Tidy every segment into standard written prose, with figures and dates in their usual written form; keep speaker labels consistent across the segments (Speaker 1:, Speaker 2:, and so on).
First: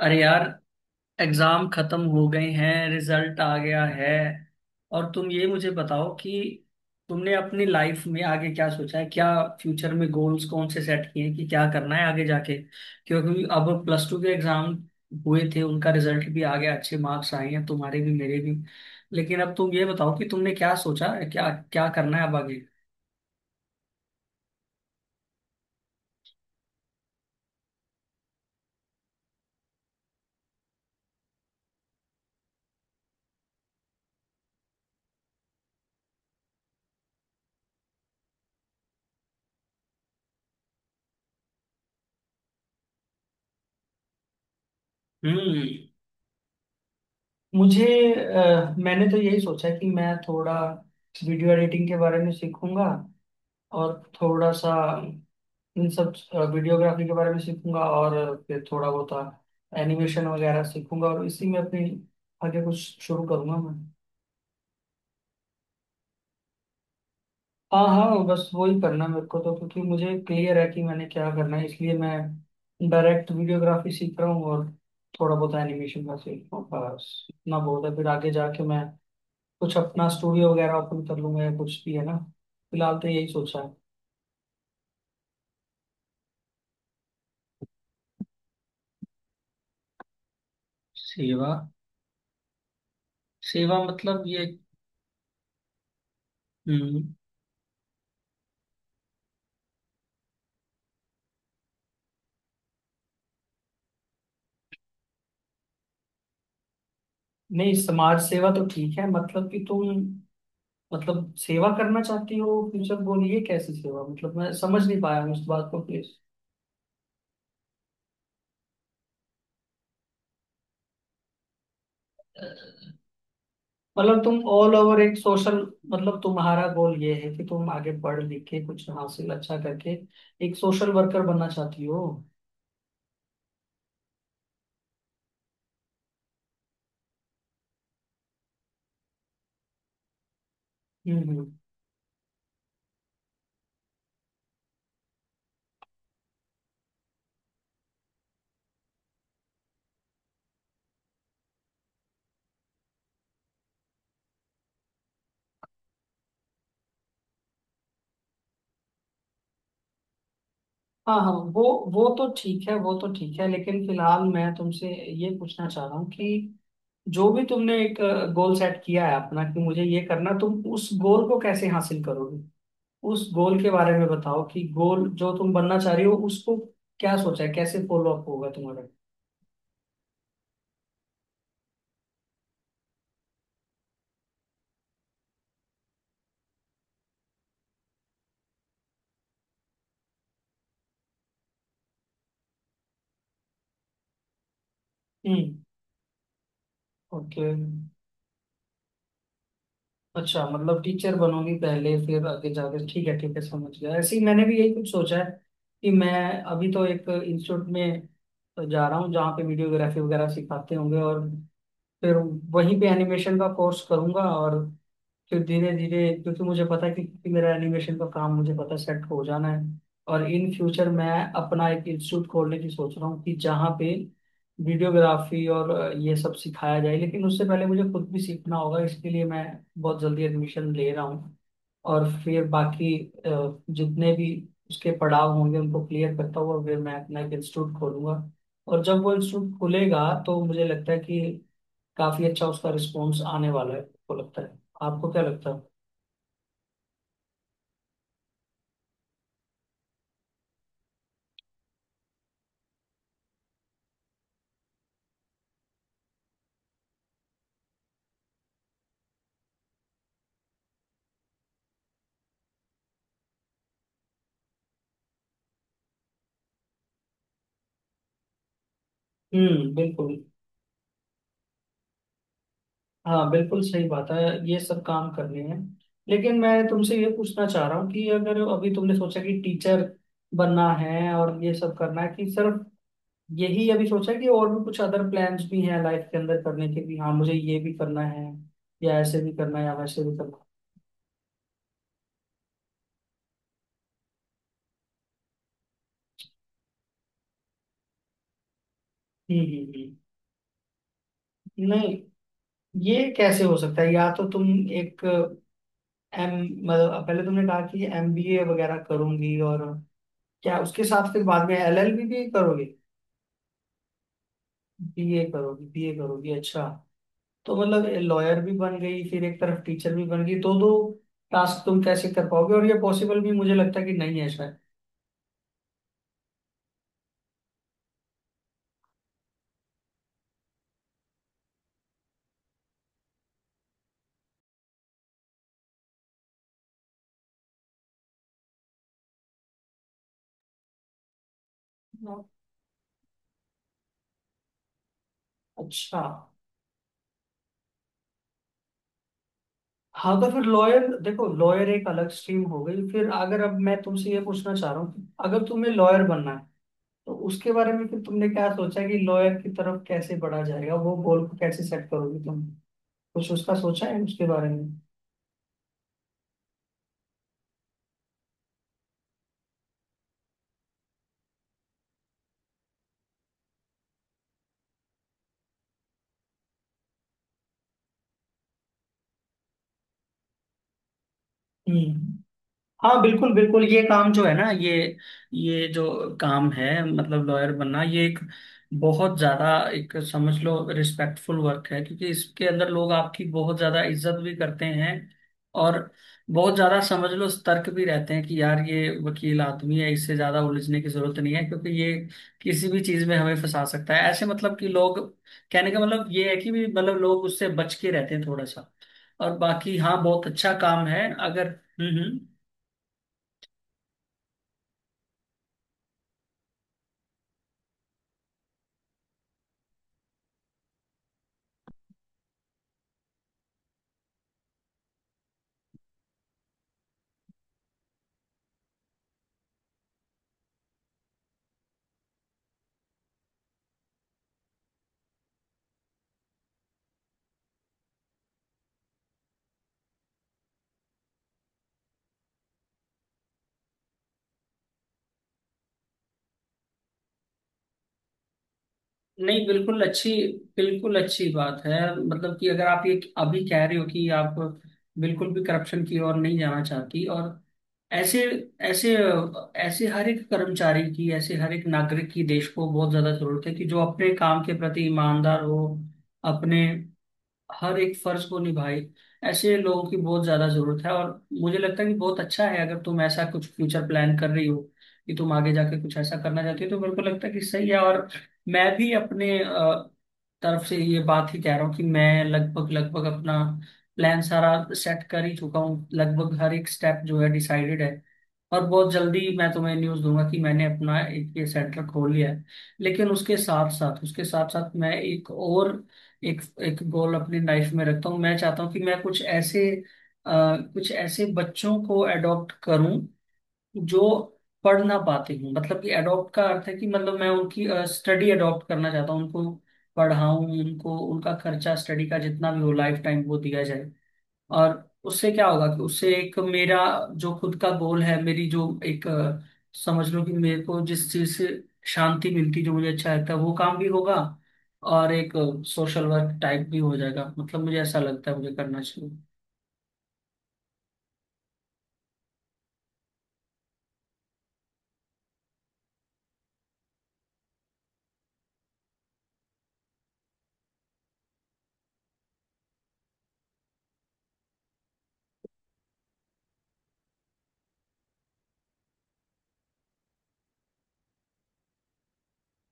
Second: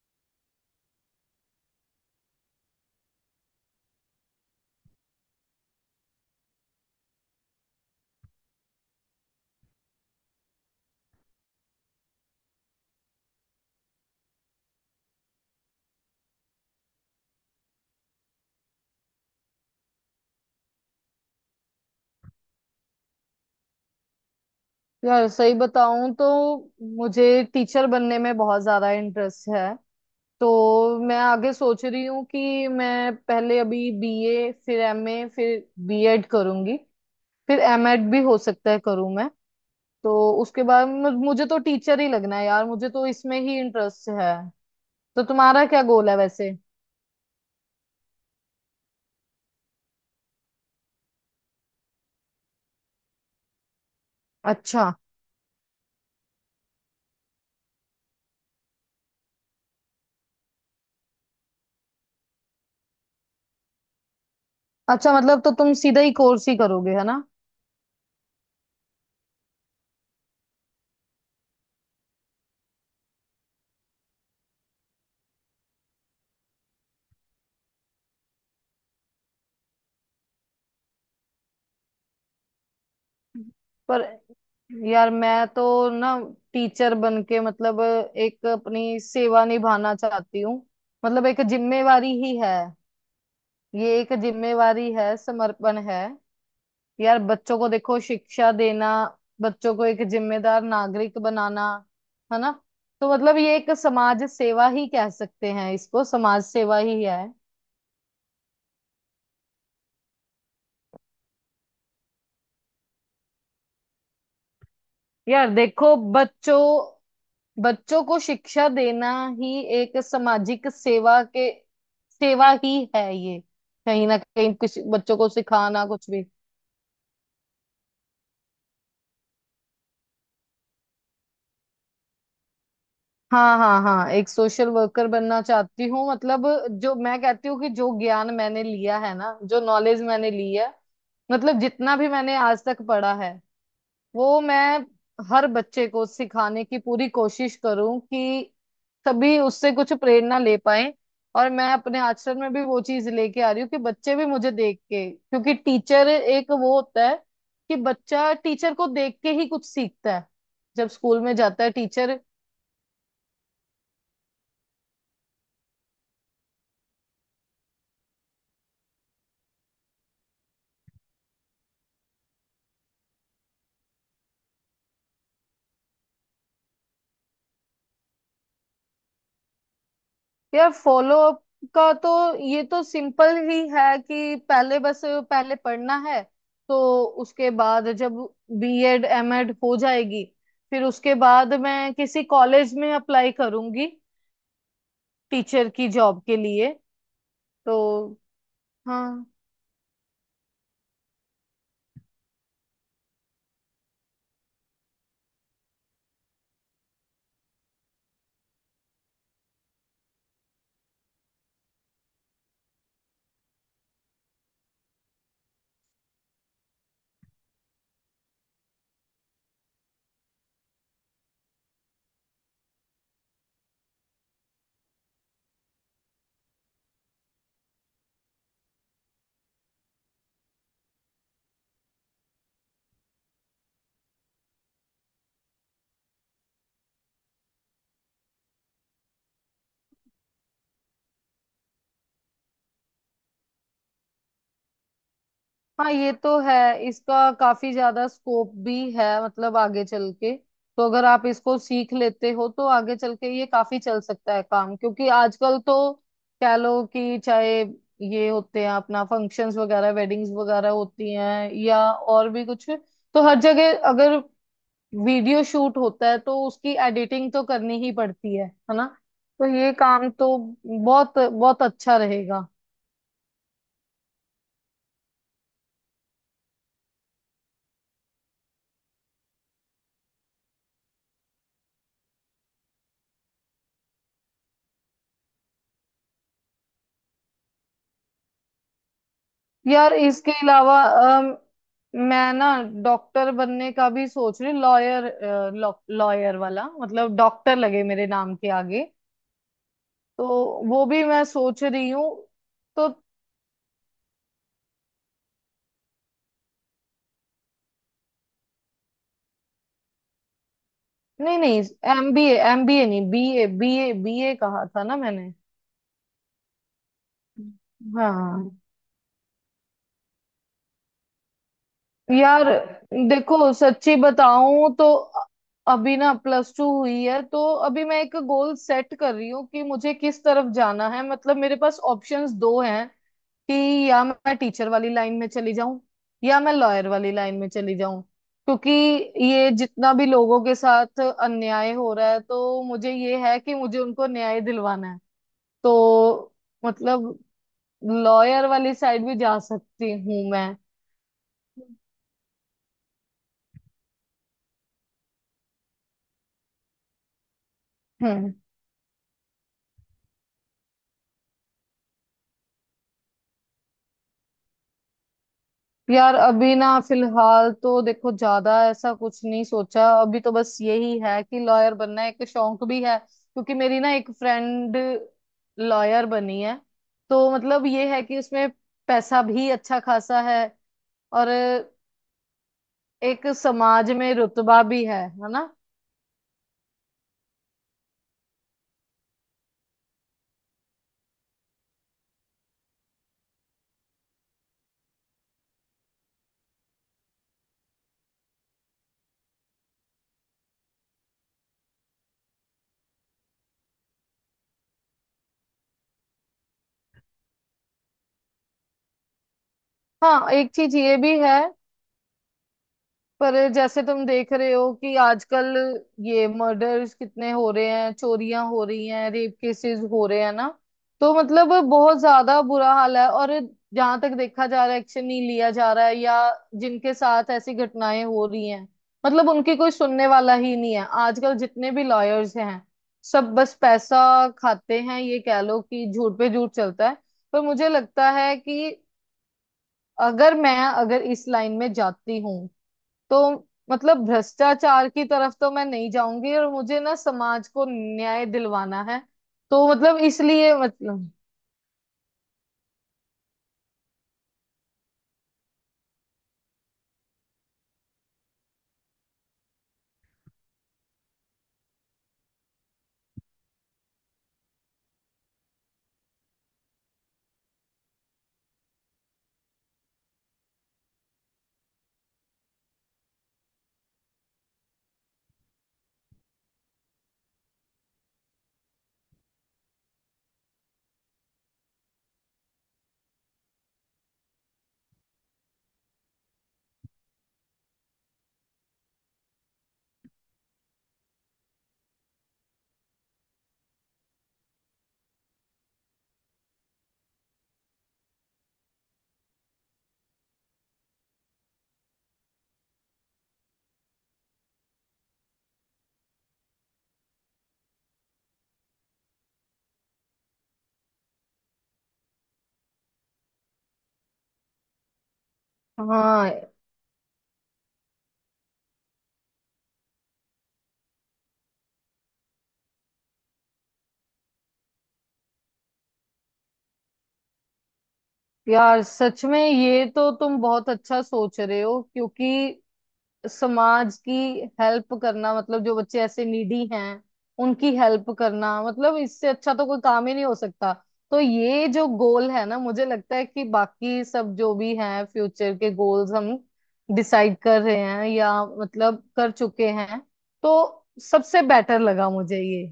Speaker 1: अरे यार, एग्जाम खत्म हो गए हैं, रिजल्ट आ गया है। और तुम ये मुझे बताओ कि तुमने अपनी लाइफ में आगे क्या सोचा है, क्या फ्यूचर में गोल्स कौन से सेट किए हैं कि क्या करना है आगे जाके। क्योंकि अब प्लस टू के एग्जाम हुए थे, उनका रिजल्ट भी आ गया, अच्छे मार्क्स आए हैं तुम्हारे भी मेरे भी। लेकिन अब तुम ये बताओ कि तुमने क्या सोचा है, क्या क्या करना है अब आगे।
Speaker 2: यार सही बताऊं तो मुझे टीचर बनने में बहुत ज्यादा इंटरेस्ट है। तो मैं आगे सोच रही हूँ कि मैं पहले अभी B.A. फिर M.A. फिर B.Ed. करूंगी। फिर M.Ed. भी हो सकता है करूँ मैं। तो उसके बाद मुझे तो टीचर ही लगना है यार, मुझे तो इसमें ही इंटरेस्ट है। तो तुम्हारा
Speaker 1: हम्म।
Speaker 2: क्या गोल है वैसे?
Speaker 1: मुझे मैंने तो यही सोचा कि मैं थोड़ा वीडियो एडिटिंग के बारे में सीखूंगा और थोड़ा सा
Speaker 2: अच्छा।
Speaker 1: इन सब वीडियोग्राफी के बारे में सीखूंगा, और फिर थोड़ा बहुत एनिमेशन वगैरह सीखूंगा और इसी में अपनी आगे कुछ शुरू करूंगा मैं।
Speaker 2: अच्छा मतलब तो तुम सीधा ही कोर्स ही करोगे है ना?
Speaker 1: हाँ हाँ, बस वही करना है मेरे को तो, क्योंकि मुझे क्लियर है कि मैंने क्या करना है, इसलिए मैं डायरेक्ट वीडियोग्राफी सीख रहा हूँ और थोड़ा बहुत एनिमेशन का सीख रहा हूँ, बस इतना बहुत है। फिर आगे जाके मैं कुछ अपना स्टूडियो वगैरह ओपन कर लूंगा या कुछ भी, है ना। फिलहाल तो यही सोचा है।
Speaker 2: पर यार मैं तो ना टीचर बन के मतलब एक अपनी सेवा निभाना चाहती हूँ। मतलब एक
Speaker 1: सेवा।
Speaker 2: जिम्मेवारी ही है।
Speaker 1: सेवा
Speaker 2: ये एक
Speaker 1: मतलब ये।
Speaker 2: जिम्मेवारी है, समर्पण है।
Speaker 1: हम्म।
Speaker 2: यार बच्चों को देखो शिक्षा देना, बच्चों को एक जिम्मेदार नागरिक बनाना, है ना। तो मतलब ये एक समाज सेवा ही कह सकते हैं इसको, समाज सेवा ही है।
Speaker 1: नहीं, समाज सेवा तो ठीक है, मतलब कि तुम मतलब सेवा करना चाहती हो, फ्यूचर गोल ये कैसी सेवा, मतलब मैं समझ नहीं पाया हूँ इस
Speaker 2: यार
Speaker 1: बात को,
Speaker 2: देखो
Speaker 1: प्लीज।
Speaker 2: बच्चों, बच्चों को शिक्षा देना ही एक सामाजिक सेवा के, सेवा ही है ये। कहीं ना
Speaker 1: मतलब तुम
Speaker 2: कहीं
Speaker 1: ऑल
Speaker 2: कुछ
Speaker 1: ओवर एक
Speaker 2: बच्चों को
Speaker 1: सोशल,
Speaker 2: सिखाना कुछ
Speaker 1: मतलब
Speaker 2: भी।
Speaker 1: तुम्हारा गोल ये है कि तुम आगे पढ़ लिख के कुछ हासिल अच्छा करके एक सोशल वर्कर बनना चाहती हो।
Speaker 2: हाँ हाँ हाँ, एक सोशल वर्कर बनना चाहती हूँ। मतलब जो मैं कहती हूँ कि जो ज्ञान मैंने लिया है ना, जो नॉलेज मैंने ली है,
Speaker 1: हम्म हम्म।
Speaker 2: मतलब जितना भी मैंने आज तक पढ़ा है, वो मैं हर बच्चे को सिखाने की पूरी कोशिश करूं कि सभी उससे कुछ प्रेरणा ले पाए। और मैं अपने आचरण में भी वो चीज लेके आ रही हूँ कि बच्चे भी मुझे देख के, क्योंकि टीचर एक वो होता है कि बच्चा टीचर को देख के ही कुछ सीखता है जब
Speaker 1: हाँ
Speaker 2: स्कूल
Speaker 1: हाँ,
Speaker 2: में जाता है
Speaker 1: वो
Speaker 2: टीचर।
Speaker 1: तो ठीक है, वो तो ठीक है, लेकिन फिलहाल मैं तुमसे ये पूछना चाह रहा हूँ कि जो भी तुमने एक गोल सेट किया है अपना कि मुझे ये करना, तुम उस गोल को कैसे हासिल करोगे, उस गोल के बारे में बताओ कि गोल जो तुम बनना चाह रही हो उसको क्या सोचा है, कैसे फॉलो अप होगा तुम्हारा।
Speaker 2: यार फॉलो अप का तो ये तो सिंपल ही है कि पहले बस पहले पढ़ना है। तो उसके बाद जब B.Ed. M.Ed. हो जाएगी फिर उसके बाद मैं किसी कॉलेज में अप्लाई करूंगी
Speaker 1: हम्म।
Speaker 2: टीचर की जॉब के लिए।
Speaker 1: ओके।
Speaker 2: तो हाँ।
Speaker 1: अच्छा, मतलब टीचर बनोगी पहले फिर आगे जाकर, ठीक है ठीक है, समझ गया। ऐसे ही मैंने भी यही कुछ सोचा है कि मैं अभी तो एक इंस्टीट्यूट में जा रहा हूँ जहाँ पे वीडियोग्राफी वगैरह सिखाते होंगे, और फिर वहीं पे एनिमेशन का कोर्स करूंगा, और फिर धीरे धीरे, क्योंकि मुझे पता है कि मेरा एनिमेशन का काम मुझे पता है सेट हो जाना है। और इन फ्यूचर मैं अपना एक इंस्टीट्यूट खोलने की सोच रहा हूँ कि जहाँ पे वीडियोग्राफी और ये सब सिखाया जाए, लेकिन उससे पहले मुझे खुद भी सीखना होगा, इसके लिए मैं बहुत जल्दी एडमिशन ले रहा हूँ। और फिर बाकी जितने भी उसके पड़ाव होंगे उनको क्लियर करता हुआ फिर मैं अपना एक इंस्टीट्यूट खोलूंगा। और जब वो इंस्टीट्यूट खुलेगा तो मुझे लगता है कि काफी अच्छा उसका रिस्पॉन्स आने वाला है। आपको लगता है, आपको क्या लगता है?
Speaker 2: हाँ ये तो है, इसका काफी ज्यादा स्कोप भी है मतलब आगे चल के। तो अगर आप इसको सीख लेते हो तो आगे चल के ये काफी चल सकता है काम, क्योंकि आजकल तो कह लो कि चाहे ये होते हैं अपना फंक्शंस वगैरह, वेडिंग्स वगैरह होती हैं या और भी कुछ, तो हर जगह अगर वीडियो शूट होता है तो उसकी एडिटिंग तो करनी ही पड़ती है ना। तो ये
Speaker 1: हम्म,
Speaker 2: काम
Speaker 1: बिल्कुल।
Speaker 2: तो बहुत बहुत अच्छा रहेगा।
Speaker 1: हाँ बिल्कुल सही बात है, ये सब काम करने हैं। लेकिन मैं तुमसे ये पूछना चाह रहा हूँ कि अगर अभी तुमने सोचा कि टीचर बनना है और ये सब करना है, कि सिर्फ यही अभी सोचा है कि और भी कुछ अदर प्लान्स भी हैं लाइफ के अंदर करने के भी, हाँ मुझे ये भी करना है या ऐसे भी करना है या
Speaker 2: यार
Speaker 1: वैसे भी
Speaker 2: इसके
Speaker 1: करना है।
Speaker 2: अलावा मैं ना डॉक्टर बनने का भी सोच रही, लॉयर, लॉयर वाला मतलब डॉक्टर लगे मेरे नाम के आगे।
Speaker 1: हम्म।
Speaker 2: तो वो भी मैं सोच
Speaker 1: हम्म।
Speaker 2: रही
Speaker 1: नहीं,
Speaker 2: हूँ। तो
Speaker 1: ये कैसे हो सकता है? या तो तुम एक एम, मतलब पहले तुमने कहा कि एमबीए वगैरह करूंगी, और क्या उसके साथ फिर
Speaker 2: नहीं
Speaker 1: बाद में
Speaker 2: नहीं,
Speaker 1: एलएलबी भी
Speaker 2: एमबीए
Speaker 1: करोगे?
Speaker 2: एमबीए नहीं, B.A., बीए बीए कहा था ना
Speaker 1: बीए
Speaker 2: मैंने।
Speaker 1: करोगी, बीए करोगी, अच्छा। तो मतलब लॉयर
Speaker 2: हाँ।
Speaker 1: भी बन गई फिर एक तरफ टीचर भी बन गई, दो दो टास्क तुम कैसे कर
Speaker 2: यार
Speaker 1: पाओगे? और ये पॉसिबल भी
Speaker 2: देखो
Speaker 1: मुझे लगता है कि
Speaker 2: सच्ची
Speaker 1: नहीं है शायद।
Speaker 2: बताऊं तो अभी ना प्लस टू हुई है, तो अभी मैं एक गोल सेट कर रही हूँ कि मुझे किस तरफ जाना है। मतलब मेरे पास ऑप्शंस दो हैं कि या मैं टीचर वाली लाइन में चली जाऊं या मैं लॉयर वाली लाइन में चली जाऊं, क्योंकि ये जितना भी लोगों के साथ अन्याय हो रहा है
Speaker 1: हाँ।
Speaker 2: तो मुझे ये है कि मुझे उनको न्याय दिलवाना है।
Speaker 1: अच्छा।
Speaker 2: तो मतलब लॉयर वाली साइड भी जा सकती
Speaker 1: हाँ
Speaker 2: हूँ
Speaker 1: तो फिर
Speaker 2: मैं।
Speaker 1: लॉयर, देखो लॉयर एक अलग स्ट्रीम हो गई फिर, अगर अब मैं तुमसे ये पूछना चाह रहा हूँ कि अगर तुम्हें लॉयर बनना है तो उसके बारे में फिर तुमने
Speaker 2: हम्म।
Speaker 1: क्या सोचा है कि लॉयर की तरफ कैसे बढ़ा जाएगा, वो गोल को कैसे सेट करोगी तुम, कुछ उसका सोचा है उसके बारे में?
Speaker 2: यार अभी ना फिलहाल तो देखो ज्यादा ऐसा कुछ नहीं सोचा, अभी तो बस यही है कि लॉयर बनना एक शौक भी है क्योंकि मेरी ना एक फ्रेंड लॉयर बनी है। तो मतलब ये है कि उसमें पैसा भी अच्छा खासा है, और
Speaker 1: हम्म। हाँ
Speaker 2: एक
Speaker 1: बिल्कुल बिल्कुल, ये
Speaker 2: समाज
Speaker 1: काम
Speaker 2: में
Speaker 1: जो है ना,
Speaker 2: रुतबा भी है ना।
Speaker 1: ये जो काम है मतलब लॉयर बनना, ये एक बहुत ज्यादा एक समझ लो रिस्पेक्टफुल वर्क है, क्योंकि इसके अंदर लोग आपकी बहुत ज्यादा इज्जत भी करते हैं और बहुत ज्यादा समझ लो सतर्क भी रहते हैं कि यार ये वकील आदमी है, इससे ज्यादा उलझने की जरूरत नहीं है, क्योंकि ये किसी भी चीज में हमें फंसा सकता है ऐसे, मतलब कि लोग, कहने का मतलब ये है कि भी मतलब लोग उससे बच के रहते हैं थोड़ा सा। और बाकी हाँ बहुत
Speaker 2: हाँ एक
Speaker 1: अच्छा
Speaker 2: चीज
Speaker 1: काम
Speaker 2: ये
Speaker 1: है
Speaker 2: भी है।
Speaker 1: अगर। हम्म।
Speaker 2: पर जैसे तुम देख रहे हो कि आजकल ये मर्डर्स कितने हो रहे हैं, चोरियां हो रही हैं, रेप केसेस हो रहे हैं ना। तो मतलब बहुत ज्यादा बुरा हाल है, और जहां तक देखा जा रहा है एक्शन नहीं लिया जा रहा है, या जिनके साथ ऐसी घटनाएं हो रही हैं मतलब उनकी कोई सुनने वाला ही नहीं है। आजकल जितने भी लॉयर्स हैं सब बस पैसा खाते हैं, ये कह लो कि झूठ पे झूठ चलता है। पर मुझे लगता है कि अगर इस लाइन में जाती हूँ तो मतलब भ्रष्टाचार की तरफ तो मैं नहीं जाऊंगी, और मुझे ना समाज को न्याय दिलवाना है।
Speaker 1: नहीं
Speaker 2: तो
Speaker 1: बिल्कुल
Speaker 2: मतलब
Speaker 1: अच्छी,
Speaker 2: इसलिए
Speaker 1: बिल्कुल
Speaker 2: मतलब,
Speaker 1: अच्छी बात है, मतलब कि अगर आप ये अभी कह रहे हो कि आप बिल्कुल भी करप्शन की ओर नहीं जाना चाहती, और ऐसे ऐसे ऐसे हर एक कर्मचारी की, ऐसे हर एक नागरिक की देश को बहुत ज्यादा जरूरत है कि जो अपने काम के प्रति ईमानदार हो, अपने हर एक फर्ज को निभाए, ऐसे लोगों की बहुत ज्यादा जरूरत है। और मुझे लगता है कि बहुत अच्छा है अगर तुम ऐसा कुछ फ्यूचर प्लान कर रही हो कि तुम आगे जाके कुछ ऐसा करना चाहती हो, तो मेरे को लगता है कि सही है। और मैं भी अपने तरफ से ये बात ही कह रहा हूँ कि मैं लगभग लगभग अपना प्लान सारा सेट कर ही चुका हूँ, लगभग हर एक स्टेप जो है डिसाइडेड है। और बहुत जल्दी मैं तुम्हें न्यूज़ दूंगा कि मैंने अपना एक ये सेंटर खोल लिया है। लेकिन उसके साथ साथ, उसके साथ साथ, मैं एक और एक एक गोल अपनी लाइफ में रखता हूँ, मैं चाहता हूँ कि मैं कुछ ऐसे कुछ ऐसे बच्चों को अडॉप्ट करूँ जो पढ़ ना पाते हूँ, मतलब कि अडॉप्ट का अर्थ है कि मतलब मैं उनकी स्टडी अडॉप्ट करना चाहता हूँ, उनको पढ़ाऊँ उनको, उनका खर्चा स्टडी का जितना भी हो लाइफ टाइम वो दिया जाए। और उससे क्या होगा कि उससे
Speaker 2: हाँ।
Speaker 1: एक मेरा जो खुद का गोल है, मेरी जो एक समझ लो कि मेरे को जिस चीज से शांति मिलती जो मुझे अच्छा लगता है, वो काम भी होगा और एक सोशल वर्क टाइप भी हो जाएगा, मतलब मुझे ऐसा लगता है मुझे करना
Speaker 2: यार
Speaker 1: चाहिए।
Speaker 2: सच में ये तो तुम बहुत अच्छा सोच रहे हो, क्योंकि समाज की हेल्प करना, मतलब जो बच्चे ऐसे नीडी हैं उनकी हेल्प करना, मतलब इससे अच्छा तो कोई काम ही नहीं हो सकता। तो ये जो गोल है ना, मुझे लगता है कि बाकी सब जो भी हैं फ्यूचर के गोल्स हम डिसाइड कर रहे हैं या मतलब कर चुके हैं, तो सबसे बेटर लगा मुझे ये,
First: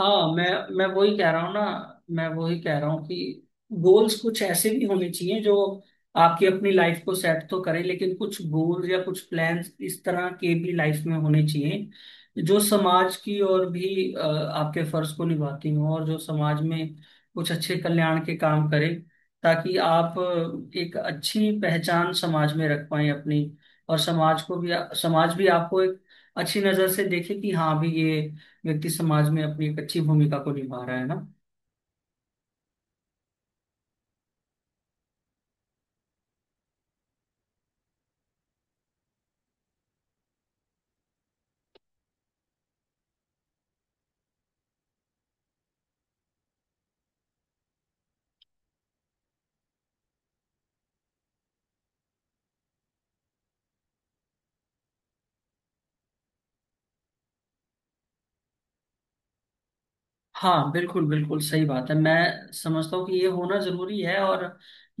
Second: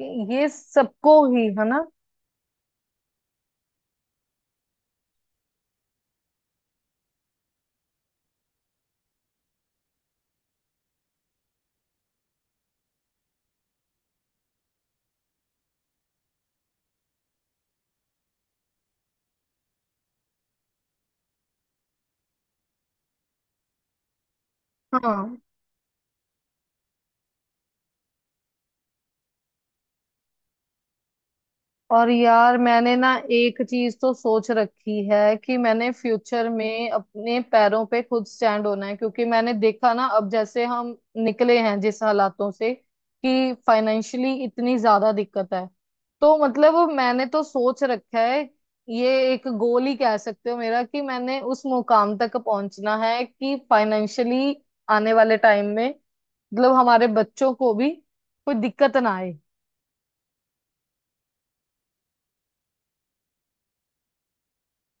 Speaker 1: हाँ,
Speaker 2: कि
Speaker 1: मैं
Speaker 2: ये
Speaker 1: मैं वही
Speaker 2: सबको
Speaker 1: कह रहा
Speaker 2: ही
Speaker 1: हूँ ना,
Speaker 2: है ना।
Speaker 1: मैं वही कह रहा हूँ कि गोल्स कुछ ऐसे भी होने चाहिए जो आपकी अपनी लाइफ को सेट तो करे, लेकिन कुछ गोल्स या कुछ प्लान्स इस तरह के भी लाइफ में होने चाहिए जो समाज की और भी आपके फर्ज को निभाती हो और जो समाज में कुछ अच्छे कल्याण के काम करे, ताकि आप एक अच्छी पहचान समाज में रख पाए अपनी और समाज को भी, समाज
Speaker 2: हाँ।
Speaker 1: भी आपको एक अच्छी नजर से देखे कि हाँ भी ये व्यक्ति समाज में अपनी एक अच्छी भूमिका को निभा रहा है, ना।
Speaker 2: और यार मैंने ना एक चीज तो सोच रखी है कि मैंने फ्यूचर में अपने पैरों पे खुद स्टैंड होना है, क्योंकि मैंने देखा ना अब जैसे हम निकले हैं जिस हालातों से, कि फाइनेंशियली इतनी ज्यादा दिक्कत है। तो मतलब मैंने तो सोच रखा है, ये एक गोल ही कह सकते हो मेरा, कि मैंने उस मुकाम तक पहुंचना है कि फाइनेंशियली आने वाले टाइम में मतलब हमारे बच्चों को भी कोई दिक्कत ना आए।
Speaker 1: हाँ बिल्कुल बिल्कुल सही बात है, मैं समझता हूँ कि ये होना जरूरी है। और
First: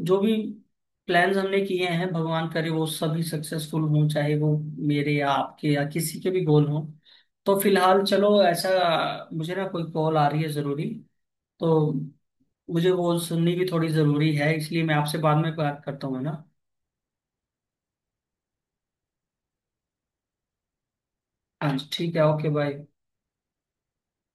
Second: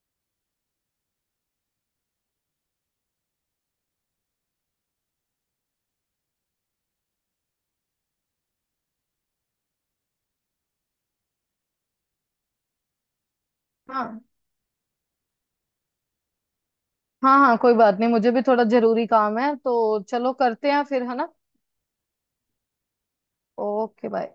Speaker 1: जो भी प्लान्स हमने किए हैं भगवान करे वो सभी सक्सेसफुल हों, चाहे वो मेरे या आपके या किसी के भी गोल हों। तो फिलहाल चलो ऐसा, मुझे ना कोई कॉल आ रही है जरूरी, तो मुझे वो सुननी भी थोड़ी
Speaker 2: हाँ
Speaker 1: जरूरी है, इसलिए मैं आपसे बाद में बात करता हूँ, है ना।
Speaker 2: हाँ हाँ, कोई बात नहीं, मुझे भी थोड़ा जरूरी काम है तो चलो करते हैं फिर, है ना।
Speaker 1: हाँ जी ठीक है, ओके बाय।
Speaker 2: Okay bye.